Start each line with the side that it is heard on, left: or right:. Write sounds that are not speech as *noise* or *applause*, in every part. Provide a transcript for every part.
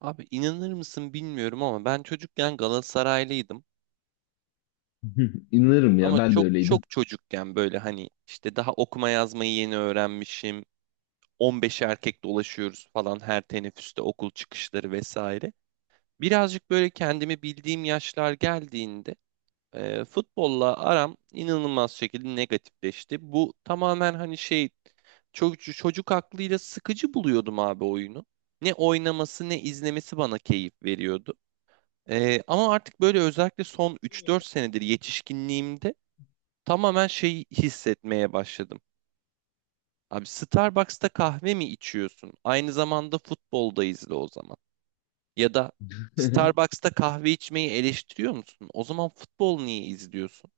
right: Abi inanır mısın bilmiyorum ama ben çocukken Galatasaraylıydım.
left: *laughs* İnanırım ya,
right: Ama
left: ben de
right: çok
left: öyleydim.
right: çok çocukken böyle hani işte daha okuma yazmayı yeni öğrenmişim. 15 erkek dolaşıyoruz falan her teneffüste okul çıkışları vesaire. Birazcık böyle kendimi bildiğim yaşlar geldiğinde futbolla aram inanılmaz şekilde negatifleşti. Bu tamamen hani şey çocuk aklıyla sıkıcı buluyordum abi oyunu. Ne oynaması ne izlemesi bana keyif veriyordu. Ama artık böyle özellikle son 3-4 senedir yetişkinliğimde tamamen şey hissetmeye başladım. Abi Starbucks'ta kahve mi içiyorsun? Aynı zamanda futbolda izle o zaman. Ya da
left: *laughs*
right: Starbucks'ta kahve içmeyi eleştiriyor musun? O zaman futbol niye izliyorsun?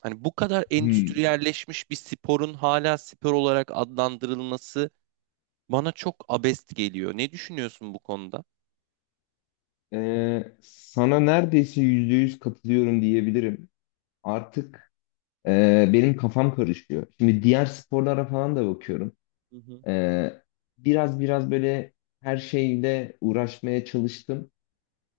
right: Hani bu kadar
left: Hmm.
right: endüstriyelleşmiş bir sporun hala spor olarak adlandırılması bana çok abest geliyor. Ne düşünüyorsun bu konuda?
left: Sana neredeyse %100 katılıyorum diyebilirim. Artık benim kafam karışıyor. Şimdi diğer sporlara falan da bakıyorum.
right: Hı hı,
left: Ee, biraz böyle her şeyle uğraşmaya çalıştım.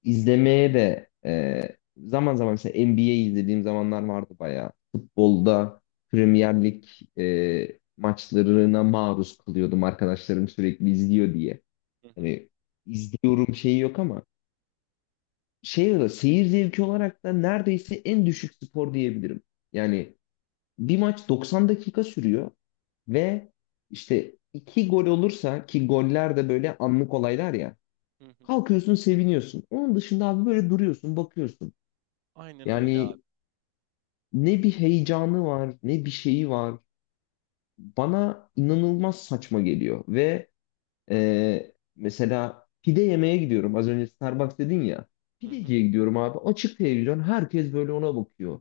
left: İzlemeye de zaman zaman mesela NBA izlediğim zamanlar vardı bayağı. Futbolda Premier Lig maçlarına maruz kalıyordum. Arkadaşlarım sürekli izliyor diye.
right: hı hı,
left: Hani izliyorum şeyi yok ama şey olarak, seyir zevki olarak da neredeyse en düşük spor diyebilirim. Yani bir maç 90 dakika sürüyor ve işte iki gol olursa, ki goller de böyle anlık olaylar ya.
right: hı hı.
left: Kalkıyorsun, seviniyorsun. Onun dışında abi böyle duruyorsun, bakıyorsun.
right: Aynen öyle abi.
left: Yani ne bir heyecanı var, ne bir şeyi var. Bana inanılmaz saçma geliyor. Ve mesela pide yemeye gidiyorum. Az önce Starbucks dedin ya.
right: Hı hı.
left: Pideciye gidiyorum abi. Açık televizyon. Herkes böyle ona bakıyor.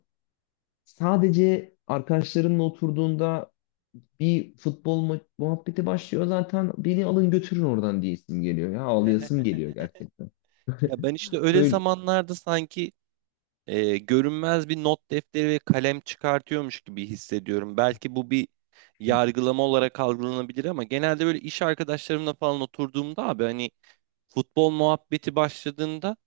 left: Sadece arkadaşlarınla oturduğunda bir muhabbeti başlıyor. Zaten beni alın, götürün oradan diyesim geliyor. Ya, ağlayasım geliyor
right: *laughs*
left: gerçekten.
right: Ya
left: *laughs*
right: ben işte öyle
left: Böyle...
right: zamanlarda sanki görünmez bir not defteri ve kalem çıkartıyormuş gibi hissediyorum. Belki bu bir yargılama olarak algılanabilir ama genelde böyle iş arkadaşlarımla falan oturduğumda abi hani futbol muhabbeti başladığında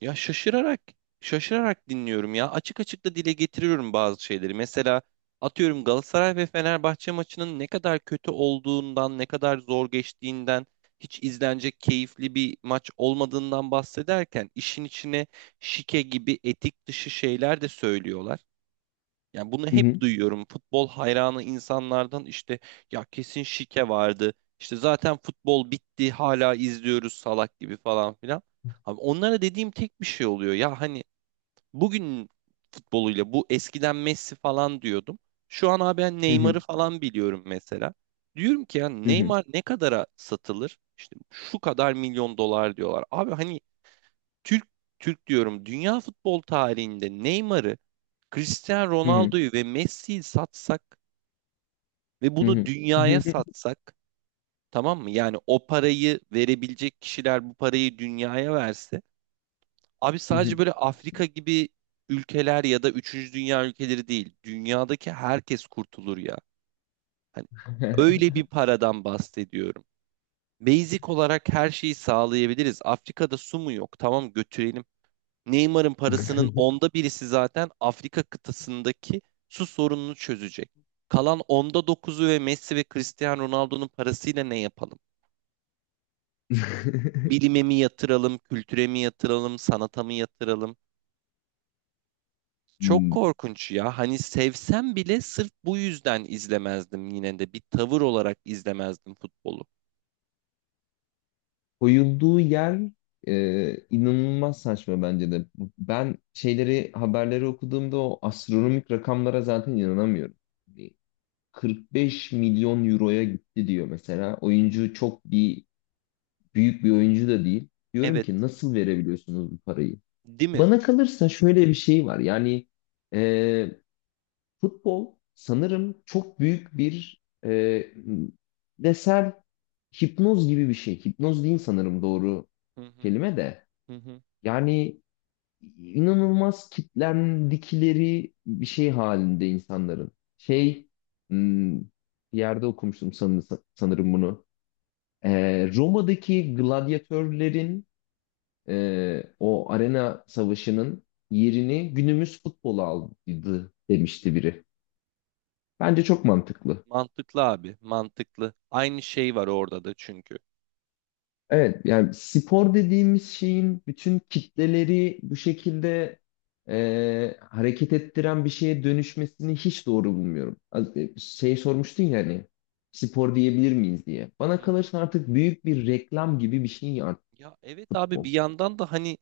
right: ya şaşırarak şaşırarak dinliyorum ya. Açık açık da dile getiriyorum bazı şeyleri. Mesela atıyorum Galatasaray ve Fenerbahçe maçının ne kadar kötü olduğundan, ne kadar zor geçtiğinden, hiç izlenecek keyifli bir maç olmadığından bahsederken işin içine şike gibi etik dışı şeyler de söylüyorlar. Yani bunu
left: Hı
right: hep
left: hı,
right: duyuyorum. Futbol hayranı insanlardan işte ya kesin şike vardı. İşte zaten futbol bitti hala izliyoruz salak gibi falan filan. Abi onlara dediğim tek bir şey oluyor. Ya hani bugün futboluyla bu eskiden Messi falan diyordum. Şu an abi ben
left: hı hı,
right: Neymar'ı falan biliyorum mesela. Diyorum ki ya
left: hı hı,
right: Neymar ne kadara satılır? İşte şu kadar milyon dolar diyorlar. Abi hani Türk Türk diyorum dünya futbol tarihinde Neymar'ı, Cristiano
left: hı hı,
right: Ronaldo'yu ve Messi'yi satsak ve
left: hı
right: bunu
left: hı, hı
right: dünyaya
left: hı,
right: satsak, tamam mı? Yani o parayı verebilecek kişiler bu parayı dünyaya verse abi
left: hı
right: sadece
left: hı.
right: böyle Afrika gibi ülkeler ya da üçüncü dünya ülkeleri değil dünyadaki herkes kurtulur ya. Hani öyle bir paradan bahsediyorum. Basic olarak her şeyi sağlayabiliriz. Afrika'da su mu yok? Tamam, götürelim. Neymar'ın parasının onda birisi zaten Afrika kıtasındaki su sorununu çözecek. Kalan onda dokuzu ve Messi ve Cristiano Ronaldo'nun parasıyla ne yapalım?
left: *laughs*
right: Bilime
left: *laughs*
right: mi yatıralım, kültüre mi yatıralım, sanata mı yatıralım? Çok
left: Hmm,
right: korkunç ya. Hani sevsem bile sırf bu yüzden izlemezdim yine de. Bir tavır olarak izlemezdim futbolu.
left: koyulduğu yer inanılmaz saçma bence de. Ben şeyleri, haberleri okuduğumda o astronomik rakamlara zaten inanamıyorum. Bir 45 milyon euroya gitti diyor mesela. Oyuncu çok bir büyük bir oyuncu da değil. Diyorum
right: Evet,
left: ki nasıl verebiliyorsunuz bu parayı?
right: değil mi?
left: Bana kalırsa şöyle bir şey var. E, Futbol sanırım çok büyük bir desel hipnoz gibi bir şey. Hipnoz değil
right: Hı
left: sanırım doğru
right: hı,
left: kelime de.
right: hı hı,
left: Yani inanılmaz kitlendikleri bir şey halinde insanların.
right: hı hı.
left: Şey, hmm, bir yerde okumuştum sanırım bunu. E, Roma'daki gladyatörlerin, o arena savaşının yerini günümüz futbolu aldı demişti biri. Bence çok mantıklı.
right: Mantıklı abi, mantıklı. Aynı şey var orada da çünkü.
left: Evet, yani spor dediğimiz şeyin bütün kitleleri bu şekilde hareket ettiren bir şeye dönüşmesini hiç doğru bulmuyorum. Şey sormuştun ya hani spor diyebilir miyiz diye. Bana
right: Hı hı.
left: kalırsa artık büyük bir reklam gibi bir şey artık
right: Ya evet abi
left: futbol.
right: bir yandan da hani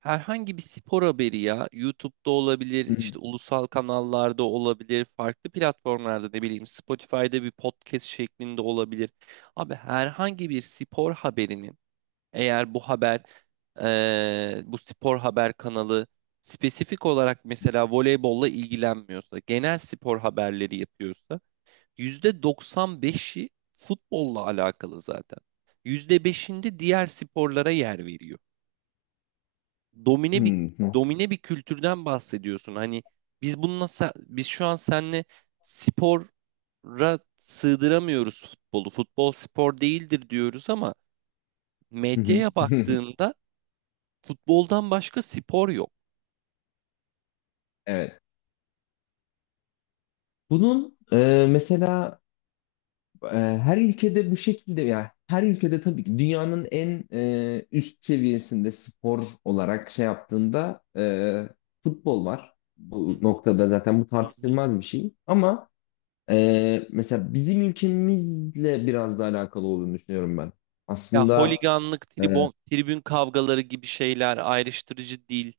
right: herhangi bir spor haberi ya YouTube'da olabilir,
left: Hı hı.
right: işte ulusal kanallarda olabilir, farklı platformlarda ne bileyim Spotify'da bir podcast şeklinde olabilir. Abi herhangi bir spor haberinin, eğer bu haber bu spor haber kanalı spesifik olarak mesela voleybolla ilgilenmiyorsa, genel spor haberleri yapıyorsa %95'i futbolla alakalı zaten. %5'inde diğer sporlara yer veriyor.
left: Hı
right: Domine bir
left: hı.
right: domine bir kültürden bahsediyorsun. Hani biz şu an seninle spora sığdıramıyoruz futbolu. Futbol spor değildir diyoruz ama
left: Hı hı.
right: medyaya
left: *laughs*
right: baktığında futboldan başka spor yok.
left: Evet. Bunun E, her ülkede bu şekilde. Ya her ülkede tabii ki dünyanın en üst seviyesinde spor olarak şey yaptığında futbol var.
right: Hı
left: Bu
right: hı,
left: noktada zaten bu
right: hı hı.
left: tartışılmaz bir şey. Ama mesela bizim ülkemizle biraz da alakalı olduğunu düşünüyorum ben.
right: Ya
left: Aslında
right: holiganlık,
left: e,
right: tribon, tribün kavgaları gibi şeyler ayrıştırıcı değil.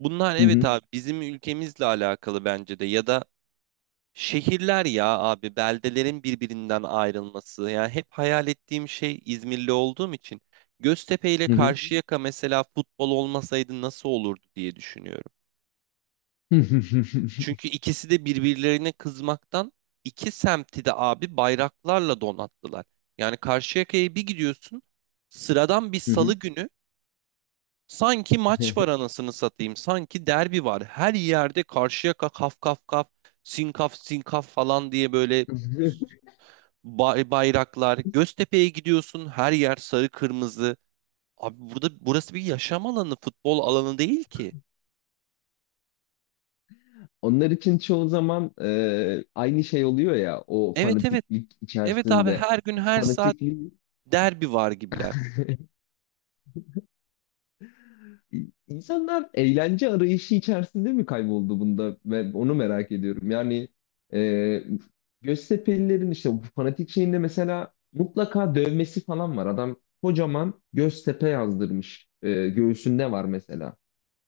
right: Bunlar
left: hı
right: evet
left: hı,
right: abi bizim ülkemizle alakalı bence de ya da şehirler ya abi, beldelerin birbirinden ayrılması. Yani hep hayal ettiğim şey, İzmirli olduğum için Göztepe ile
left: hı hı.
right: Karşıyaka mesela futbol olmasaydı nasıl olurdu diye düşünüyorum.
left: *laughs*
right: Çünkü ikisi de birbirlerine kızmaktan iki semti de abi bayraklarla donattılar. Yani Karşıyaka'ya bir gidiyorsun sıradan bir salı
left: Hı
right: günü sanki
left: hı.
right: maç var anasını satayım, sanki derbi var. Her yerde Karşıyaka kaf kaf kaf, sinkaf sinkaf falan diye böyle
left: *laughs*
right: bayraklar. Göztepe'ye gidiyorsun, her yer sarı kırmızı. Abi burada, burası bir yaşam alanı, futbol alanı değil ki.
left: Onlar için çoğu zaman aynı şey oluyor ya o
right: Evet, evet.
left: fanatiklik
right: Evet abi,
left: içerisinde.
right: her gün her saat
left: Fanatiklik.
right: derbi var gibiler.
left: *laughs* İnsanlar eğlence arayışı içerisinde mi kayboldu bunda? Ve onu merak ediyorum. E, Göztepe'lilerin işte bu fanatik şeyinde mesela mutlaka dövmesi falan var. Adam kocaman Göztepe yazdırmış. E, göğsünde var mesela.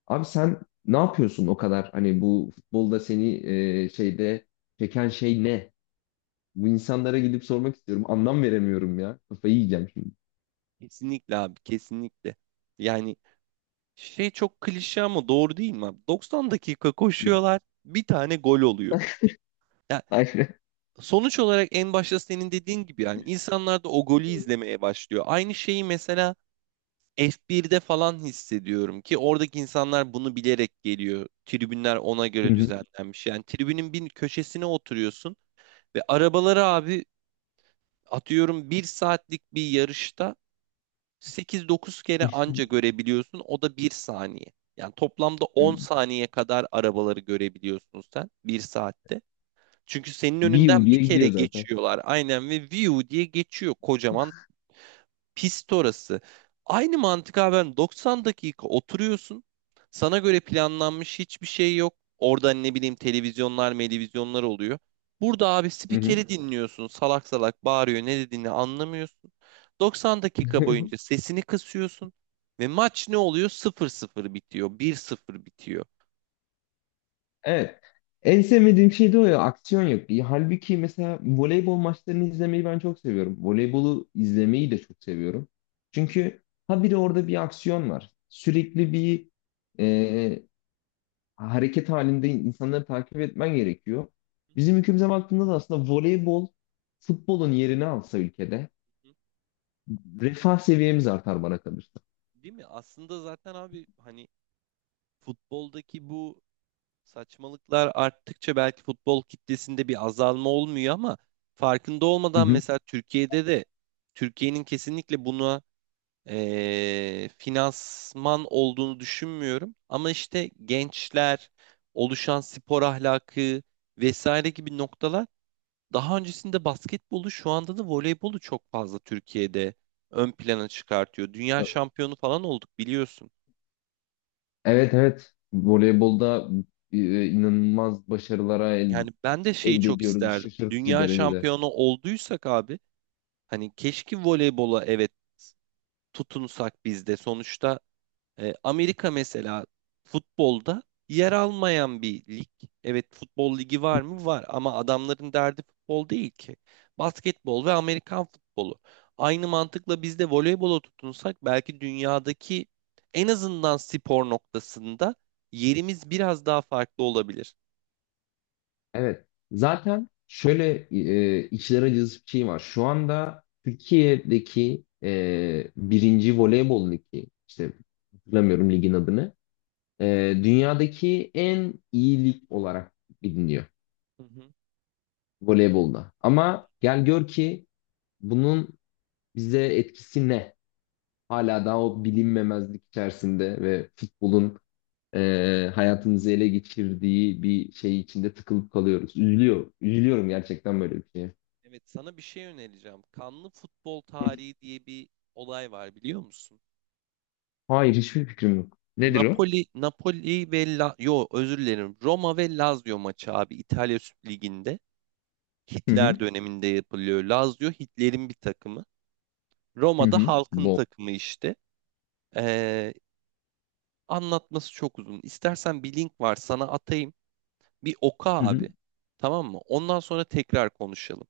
left: Abi sen ne yapıyorsun o kadar? Hani bu futbolda seni e, şeyde çeken şey ne? Bu insanlara gidip sormak istiyorum. Anlam veremiyorum ya. Kafayı yiyeceğim şimdi.
right: Kesinlikle abi, kesinlikle. Yani şey çok klişe ama doğru değil mi abi? 90 dakika
left: Ne?
right: koşuyorlar, bir tane gol oluyor. Ya
left: *laughs* Aynen.
right: sonuç olarak en başta senin dediğin gibi yani insanlar da o golü izlemeye başlıyor. Aynı şeyi mesela F1'de falan hissediyorum ki oradaki insanlar bunu bilerek geliyor. Tribünler ona
left: Hı
right: göre
left: hı.
right: düzenlenmiş. Yani tribünün bir köşesine oturuyorsun ve arabaları abi atıyorum bir saatlik bir yarışta 8-9 kere anca görebiliyorsun. O da bir saniye. Yani toplamda 10 saniye kadar arabaları görebiliyorsun sen bir saatte. Çünkü senin
left: *laughs* View
right: önünden bir
left: diye
right: kere
left: gidiyor zaten.
right: geçiyorlar aynen ve view diye geçiyor kocaman. Pist orası. Aynı mantık abi, ben 90 dakika oturuyorsun. Sana göre planlanmış hiçbir şey yok. Orada ne bileyim, televizyonlar oluyor. Burada abi
left: Hı hı.
right: spikeri dinliyorsun. Salak salak bağırıyor. Ne dediğini anlamıyorsun. 90 dakika boyunca
left: *laughs*
right: sesini kısıyorsun. Ve maç ne oluyor? 0-0 bitiyor. 1-0 bitiyor.
left: Evet. En sevmediğim şey de o ya. Aksiyon yok. İyi. Halbuki mesela voleybol maçlarını izlemeyi ben çok seviyorum. Voleybolu izlemeyi de çok seviyorum. Çünkü habire orada bir aksiyon var. Sürekli bir e, hareket halinde insanları takip etmen gerekiyor. Bizim ülkemize baktığında da aslında voleybol futbolun yerini alsa ülkede refah seviyemiz artar bana kalırsa.
right: Değil mi? Aslında zaten abi hani futboldaki bu saçmalıklar arttıkça belki futbol kitlesinde bir azalma olmuyor ama farkında
left: Hı
right: olmadan
left: hı.
right: mesela Türkiye'de de Türkiye'nin kesinlikle buna finansman olduğunu düşünmüyorum. Ama işte gençler, oluşan spor ahlakı vesaire gibi noktalar daha öncesinde basketbolu, şu anda da voleybolu çok fazla Türkiye'de ön plana çıkartıyor. Dünya şampiyonu falan olduk biliyorsun.
left: Evet, evet. Voleybolda inanılmaz başarılara
right: Yani ben de şeyi
left: elde
right: çok
left: ediyoruz
right: isterdim.
left: şaşırtıcı
right: Dünya
left: derecede.
right: şampiyonu olduysak abi, hani keşke voleybola evet tutunsak biz de. Sonuçta Amerika mesela futbolda yer almayan bir lig. Evet, futbol ligi var mı? Var, ama adamların derdi futbol değil ki. Basketbol ve Amerikan futbolu. Aynı mantıkla biz de voleybola tutunsak belki dünyadaki en azından spor noktasında yerimiz biraz daha farklı olabilir.
left: Evet. Zaten şöyle içler acısı bir şey var. Şu anda Türkiye'deki birinci voleybol ligi, işte hatırlamıyorum ligin adını, dünyadaki en iyi lig olarak biliniyor
right: Hı hı.
left: voleybolda. Ama gel gör ki bunun bize etkisi ne? Hala daha o bilinmemezlik içerisinde ve futbolun hayatımızı ele geçirdiği bir şey içinde tıkılıp kalıyoruz. Üzülüyor. Üzülüyorum gerçekten böyle bir şeye.
right: Evet, sana bir şey önereceğim. Kanlı futbol tarihi diye bir olay var, biliyor musun?
left: Hayır, hiçbir fikrim yok. Nedir o?
right: Napoli ve yo, özür dilerim. Roma ve Lazio maçı abi, İtalya Süper Ligi'nde.
left: Hı hı.
right: Hitler döneminde yapılıyor. Lazio Hitler'in bir takımı.
left: Hı
right: Roma'da
left: hı.
right: halkın
left: Bol.
right: takımı işte. Ee, anlatması çok uzun. İstersen bir link var, sana atayım. Bir oku
left: Hı hı.
right: abi. Tamam mı? Ondan sonra tekrar konuşalım.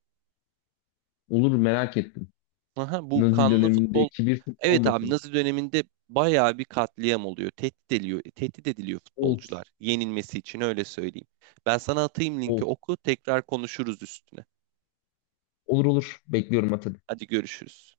left: Olur, merak ettim.
right: Aha, bu
left: Nazi
right: kanlı futbol.
left: dönemindeki bir futbol
right: Evet abi,
left: maçı.
right: Nazi döneminde bayağı bir katliam oluyor. Tehdit ediliyor, tehdit ediliyor
left: Of
right: futbolcular. Yenilmesi için, öyle söyleyeyim. Ben sana atayım linki,
left: of.
right: oku. Tekrar konuşuruz üstüne.
left: Olur olur. Bekliyorum Atilla.
right: Hadi görüşürüz.